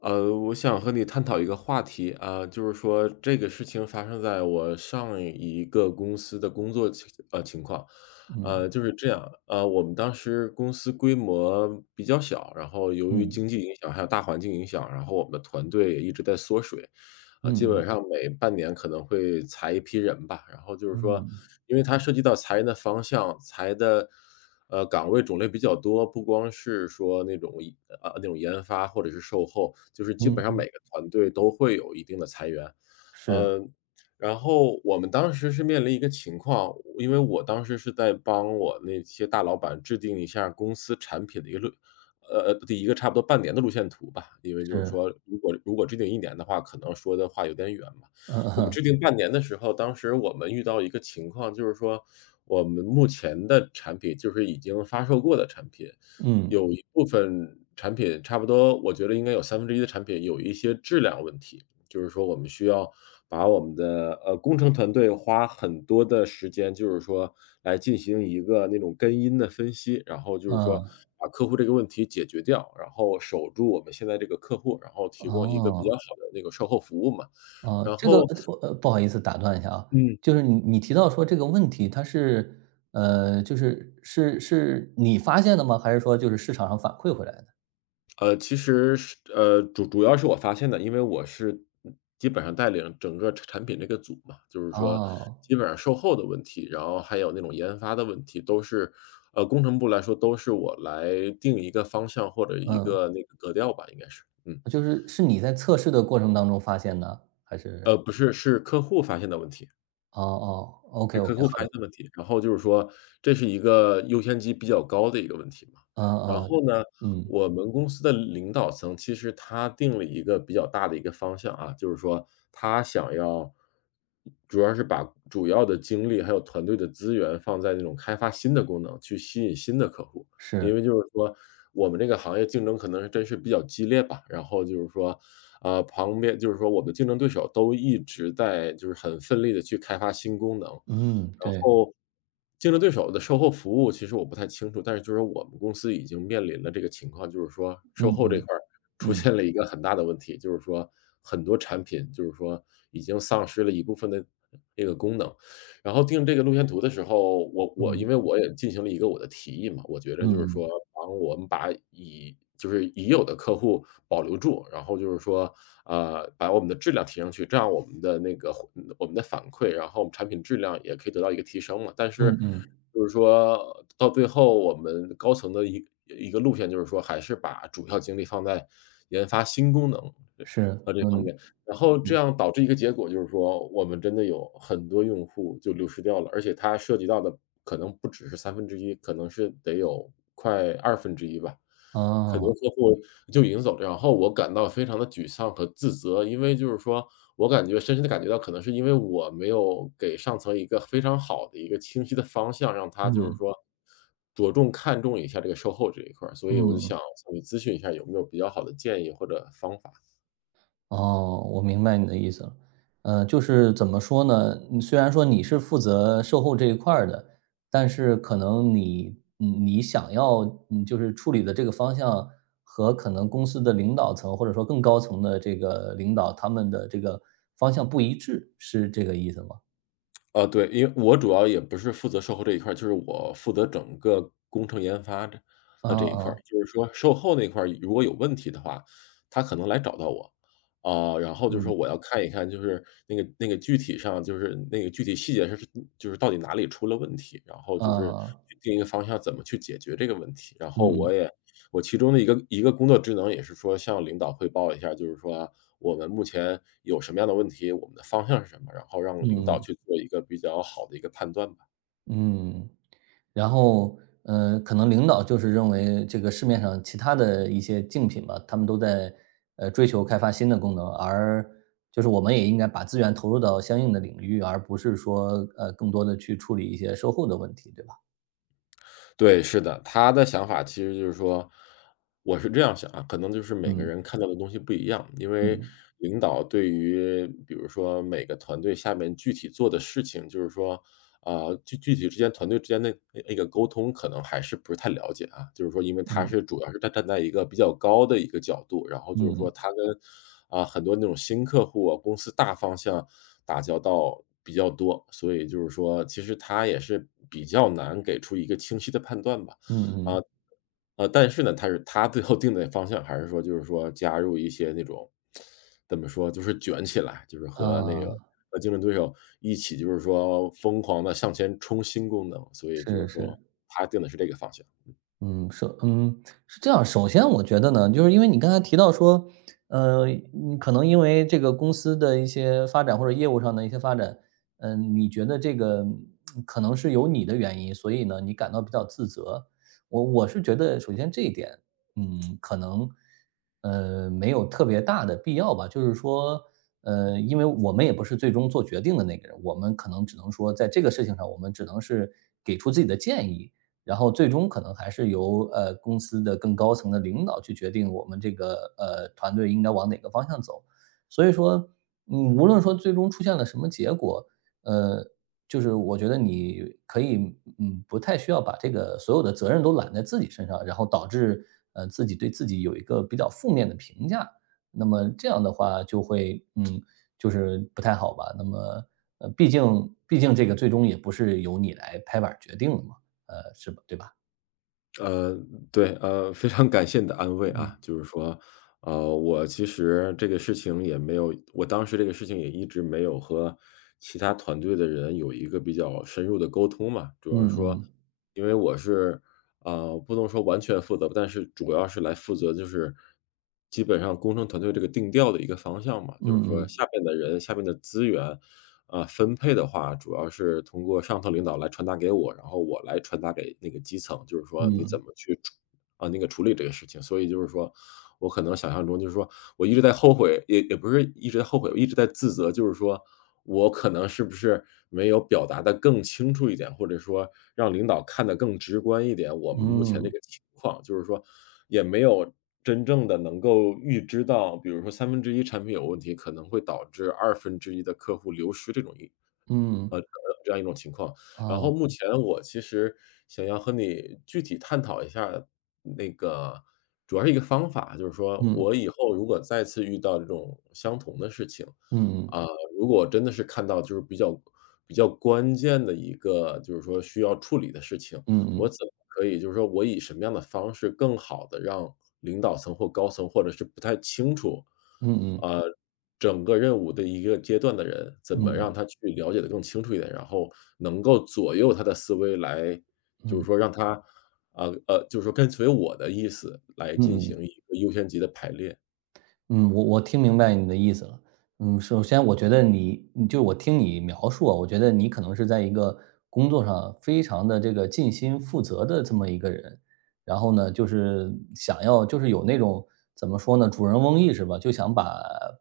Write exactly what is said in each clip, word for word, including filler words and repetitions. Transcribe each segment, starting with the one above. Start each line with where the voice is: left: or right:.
left: 呃，我想和你探讨一个话题啊，就是说这个事情发生在我上一个公司的工作情呃情况，
right: 嗯
left: 呃，就是这样。呃，我们当时公司规模比较小，然后由于
right: 嗯
left: 经济影响还有大环境影响，然后我们的团队也一直在缩水，啊，
right: 嗯
left: 基
right: 嗯
left: 本上每半年可能会裁一批人吧。然后就是说，
right: 嗯
left: 因为它涉及到裁人的方向，裁的呃，岗位种类比较多，不光是说那种一呃，那种研发或者是售后，就是基
right: 嗯
left: 本上每
right: 嗯，
left: 个团队都会有一定的裁员。
right: 是
left: 呃，然后我们当时是面临一个情况，因为我当时是在帮我那些大老板制定一下公司产品的一个路呃，呃的一个差不多半年的路线图吧。因为就是
right: 是，
left: 说如果如果制定一年的话，可能说的话有点远嘛。我们
right: 嗯
left: 制定 半年的时候，当时我们遇到一个情况，就是说我们目前的产品，就是已经发售过的产品，
right: 嗯
left: 有一部分产品差不多，我觉得应该有三分之一的产品有一些质量问题。就是说我们需要把我们的，呃，工程团队花很多的时间，就是说来进行一个那种根因的分析，然后就是
right: 啊，
left: 说把客户这个问题解决掉，然后守住我们现在这个客户，然后提供一个比
right: 哦
left: 较好的那个售后服务嘛。
right: 哦，
left: 然
right: 这个
left: 后
right: 呃，不好意思打断一下啊，
left: 嗯，
right: 就是你你提到说这个问题，它是呃，就是是是你发现的吗？还是说就是市场上反馈回来的？
left: 呃，其实是呃，主主要是我发现的。因为我是嗯基本上带领整个产产品这个组嘛，就是说
right: 哦，
left: 基本上售后的问题，然后还有那种研发的问题，都是呃，工程部来说都是我来定一个方向或者一
right: 嗯，
left: 个那个格调吧，应该是。嗯，
right: 就是是你在测试的过程当中发现的，还是？
left: 呃，不是，是客户发现的问题。
right: 哦哦，OK
left: 给
right: OK,
left: 客户
right: 好
left: 发现
right: 的，
left: 的问题，然后就是说这是一个优先级比较高的一个问题嘛。
right: 嗯
left: 然
right: 哦，
left: 后呢，
right: 嗯，
left: 我们公司的领导层其实他定了一个比较大的一个方向啊，就是说他想要主要是把主要的精力还有团队的资源放在那种开发新的功能，去吸引新的客户。
right: 是，
left: 因为就是说我们这个行业竞争可能是真是比较激烈吧。然后就是说，呃，旁边就是说我们的竞争对手都一直在就是很奋力的去开发新功能。
right: 嗯，
left: 然
right: 对，
left: 后竞争对手的售后服务其实我不太清楚，但是就是我们公司已经面临了这个情况，就是说售
right: 嗯
left: 后这
right: 嗯
left: 块儿出
right: 嗯
left: 现了一个很大的问题，就是说很多产品就是说已经丧失了一部分的这个功能。然后定这个路线图的时候，我我
right: 嗯。
left: 因为我也进行了一个我的提议嘛，我觉得就是
right: 嗯，
left: 说，帮我们把已就是已有的客户保留住，然后就是说，呃，把我们的质量提上去，这样我们的那个回我们的反馈，然后我们产品质量也可以得到一个提升嘛。但
right: 嗯
left: 是
right: 嗯，
left: 就是说到最后，我们高层的一一个路线就是说，还是把主要精力放在研发新功能，
right: 是，
left: 啊，这方
right: 嗯，
left: 面。然后这样导致一个结果就是说，我们真的有很多用户就流失掉了，而且它涉及到的可能不只是三分之一，可能是得有快二分之一吧，可能
right: 哦，
left: 客户就已经走了。然后我感到非常的沮丧和自责。因为就是说我感觉深深的感觉到可能是因为我没有给上层一个非常好的一个清晰的方向，让他就是
right: 嗯，
left: 说着重看重一下这个售后这一块儿，所以我就
right: 嗯，
left: 想向你咨询一下有没有比较好的建议或者方法？
right: 哦，我明白你的意思了。呃，就是怎么说呢，嗯虽然说你是负责售后这一块儿的，但是可能你嗯你想要嗯就是处理的这个方向和可能公司的领导层或者说更高层的这个领导他们的这个方向不一致，是这个意思吗？
left: 呃，对，因为我主要也不是负责售后这一块儿，就是我负责整个工程研发这
right: 啊
left: 呃这一块儿。
right: 啊，
left: 就是说售后那块儿如果有问题的话，他可能来找到我，啊，然后就说
right: 嗯，
left: 我要看一看，就是那个那个具体上就是那个具体细节是就是到底哪里出了问题，然后就是
right: 啊，
left: 去定一个方向怎么去解决这个问题。然
right: 嗯
left: 后我
right: 嗯
left: 也我其中的一个一个工作职能也是说向领导汇报一下，就是说啊我们目前有什么样的问题，我们的方向是什么，然后让领导
right: 嗯。
left: 去做一个比较好的一个判断吧。
right: 嗯然后，呃，可能领导就是认为这个市面上其他的一些竞品吧，他们都在呃追求开发新的功能，而就是我们也应该把资源投入到相应的领域，而不是说呃更多的去处理一些售后的问题，对吧？
left: 对，是的，他的想法其实就是说我是这样想啊，可能就是每个
right: 嗯
left: 人看到的东西不一样。因为
right: 嗯
left: 领导对于比如说每个团队下面具体做的事情，就是说啊，具具体之间团队之间的那那个沟通可能还是不是太了解啊。就是说因为他
right: 嗯
left: 是主要是站站在一个比较高的一个角度，然后就是说
right: 嗯
left: 他跟，啊，很多那种新客户啊，公司大方向打交道比较多，所以就是说其实他也是比较难给出一个清晰的判断吧。
right: 嗯
left: 啊，
right: 嗯
left: 呃，但是呢，他是他最后定的方向还是说就是说加入一些那种，怎么说，就是卷起来，就是和那个
right: 啊，
left: 和竞争对手一起就是说疯狂的向前冲新功能，所以就是
right: 是是。
left: 说他定的是这个方向。
right: 嗯，首嗯，是这样。首先我觉得呢，就是因为你刚才提到说，呃，嗯可能因为这个公司的一些发展或者业务上的一些发展，嗯，你觉得这个嗯可能是有你的原因，所以呢，你感到比较自责。我我是觉得，首先这一点，嗯，可能，呃，没有特别大的必要吧。就是说，呃，因为我们也不是最终做决定的那个人，我们可能只能说，在这个事情上，我们只能是给出自己的建议。然后最终可能还是由呃公司的更高层的领导去决定我们这个呃团队应该往哪个方向走。所以说，嗯，无论说最终出现了什么结果，呃，就是我觉得你可以，嗯，不太需要把这个所有的责任都揽在自己身上，然后导致呃自己对自己有一个比较负面的评价。那么这样的话就会，嗯，就是不太好吧。那么，呃，毕竟毕竟这个最终也不是由你来拍板儿决定的嘛。呃，是吧？对吧？
left: 呃，对，呃，非常感谢你的安慰
right: 嗯，
left: 啊。就是说，呃，我其实这个事情也没有我当时这个事情也一直没有和其他团队的人有一个比较深入的沟通嘛。主
right: 嗯
left: 要是说，
right: 嗯，
left: 因为我是啊，不能说完全负责吧，但是主要是来负责就是基本上工程团队这个定调的一个方向嘛。就是说
right: 嗯
left: 下面的人、下面的资源，啊，分配的话，主要是通过上头领导来传达给我，然后我来传达给那个基层，就是说你怎
right: 嗯
left: 么去处啊，那个处理这个事情。所以就是说，我可能想象中就是说我一直在后悔，也也不是一直在后悔，我一直在自责。就是说我可能是不是没有表达得更清楚一点，或者说让领导看得更直观一点，我们目前
right: 嗯
left: 这
right: 嗯
left: 个情况，就是说也没有真正的能够预知到，比如说三分之一产品有问题，可能会导致二分之一的客户流失这种
right: 嗯，
left: 呃，这样一种情况。然
right: 哦，
left: 后目前我其实想要和你具体探讨一下那个主要是一个方法，就是说
right: 嗯
left: 我以后如果再次遇到这种相同的事情，
right: 嗯嗯
left: 啊，
right: 啊
left: 如果真的是看到就是比较比较关键的一个就是说需要处理的事情，
right: 嗯嗯
left: 我
right: 嗯
left: 怎
right: 嗯
left: 么可以就是说我以什么样的方式更好的让领导层或高层，或者是不太清楚
right: 嗯嗯
left: 呃，整个任务的一个阶段的人，怎么让
right: 嗯
left: 他去了解的更清楚一点，然后能够左右他的思维来就
right: 嗯
left: 是说让他，呃，呃，就是说跟随我的意思来进
right: 嗯
left: 行一
right: 嗯。
left: 个优先级的排列。
right: 嗯，我我听明白你的意思了。嗯，首先我觉得你，你就我听你描述啊，我觉得你可能是在一个工作上非常的这个尽心负责的这么一个人，然后呢，就是想要就是有那种怎么说呢，主人翁意识吧，就想把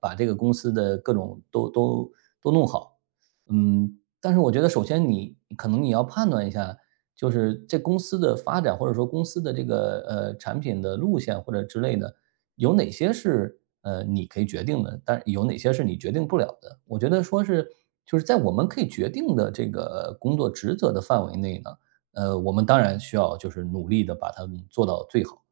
right: 把这个公司的各种都都都弄好。嗯，但是我觉得首先你可能你要判断一下，就是这公司的发展或者说公司的这个呃产品的路线或者之类的，有哪些是呃你可以决定的，但有哪些是你决定不了的？我觉得说是就是在我们可以决定的这个工作职责的范围内呢，呃，我们当然需要就是努力的把它们做到最好。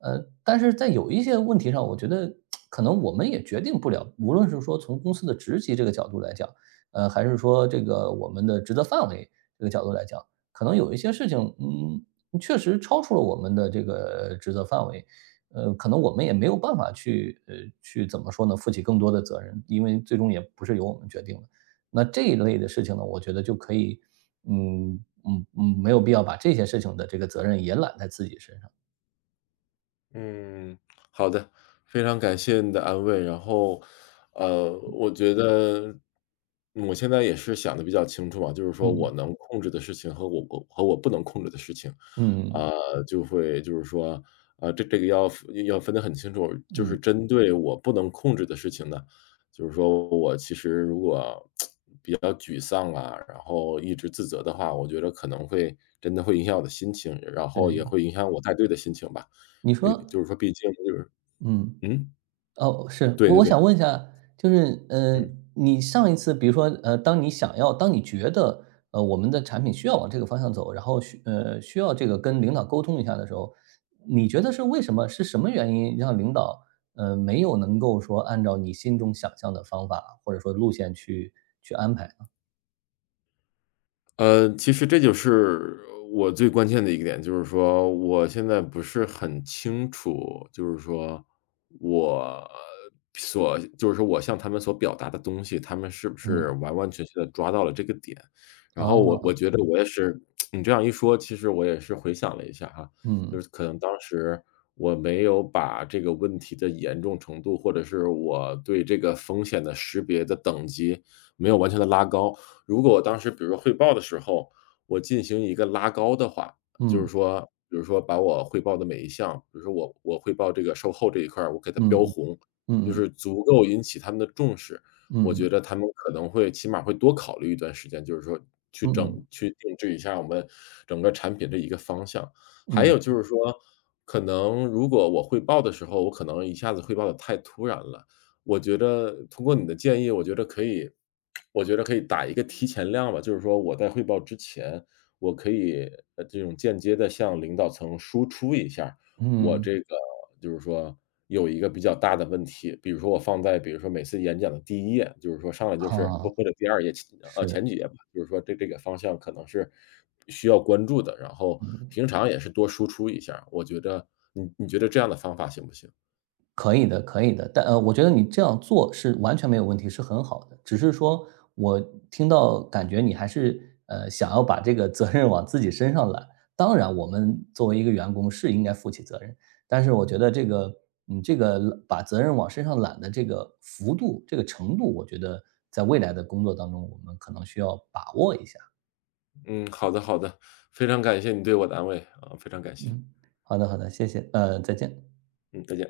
right: 呃，但是在有一些问题上，我觉得可能我们也决定不了，无论是说从公司的职级这个角度来讲，呃，还是说这个我们的职责范围这个角度来讲，可能有一些事情，嗯，确实超出了我们的这个职责范围，呃，可能我们也没有办法去呃，去怎么说呢，负起更多的责任，因为最终也不是由我们决定的。那这一类的事情呢，我觉得就可以，嗯嗯嗯，没有必要把这些事情的这个责任也揽在自己身上。
left: 嗯，好的，非常感谢你的安慰。然后，呃，我觉嗯得我现在也是想的比较清楚嘛，就是说
right: 嗯
left: 我能控制的事情和我我和我不能控制的事情。
right: 嗯
left: 啊，就会就是说，啊，这这个要要分得很清楚。就是
right: 嗯，
left: 针对我不能控制的事情呢，就是说我其实如果比较沮丧啊，然后一直自责的话，我觉得可能会真的会影响我的心情，然后也
right: 对，
left: 会影响我带队的心情吧。
right: 你
left: 有
right: 说，
left: 就是说毕竟就是
right: 嗯。
left: 嗯，
right: 哦，是，
left: 对
right: 我
left: 对
right: 我
left: 对。
right: 想问一下，就是，嗯，呃
left: 嗯。
right: 你上一次比如说，呃，当你想要当你觉得，呃，我们的产品需要往这个方向走，然后需呃，需要这个跟领导沟通一下的时候，你觉得是为什么是什么原因让领导，呃，没有能够说按照你心中想象的方法，或者说路线去去安排呢？
left: 呃，其实这就是我最关键的一个点，就是说我现在不是很清楚，就是说我所就是说我向他们所表达的东西，他们是不
right: 嗯，
left: 是完完全全的抓到了这个点。然后我
right: 哦，
left: 我觉得我也是 你这样一说，其实我也是回想了一下哈，就
right: 嗯，
left: 是可能当时我没有把这个问题的严重程度，或者是我对这个风险的识别的等级没有完全的拉高。如果我当时比如说汇报的时候，我进行一个拉高的话，就是
right: 嗯，
left: 说，比如说把我汇报的每一项，比如说我我汇报这个售后这一块儿，我给它标
right: 嗯，
left: 红，
right: 嗯
left: 就
right: 嗯，
left: 是足够引起他们的重视。
right: 嗯
left: 我
right: 嗯，
left: 觉得他们可能会起码会多考虑一段时间，就是说去整
right: 嗯
left: 去定制一下我们整个产品这一个方向。
right: 嗯，
left: 还有就是说，可能如果我汇报的时候，我可能一下子汇报的太突然了，我觉得通过你的建议，我觉得可以我觉得可以打一个提前量吧。就是说我在汇报之前，我可以，呃，这种间接的向领导层输出一下我
right: 嗯，
left: 这个就是说有一个比较大的问题，比如说我放在比如说每次演讲的第一页，就是说上来就是
right: 啊，
left: 或或者第二页，前呃，
right: 是，
left: 前几页吧，就是说这这个方向可能是需要关注的，然后平
right: 嗯。
left: 常也是多输出一下。我觉得你你觉得这样的方法行不行？
right: 可以的，可以的，但呃，我觉得你这样做是完全没有问题，是很好的。只是说我听到感觉你还是呃想要把这个责任往自己身上揽。当然，我们作为一个员工是应该负起责任，但是我觉得这个你这个把责任往身上揽的这个幅度、这个程度，我觉得在未来的工作当中，我们可能需要把握一下。
left: 嗯，好的好的，非常感谢你对我的安慰，啊，非常感谢。
right: 嗯，好的，好的，谢谢，呃，再见。
left: 嗯，再见。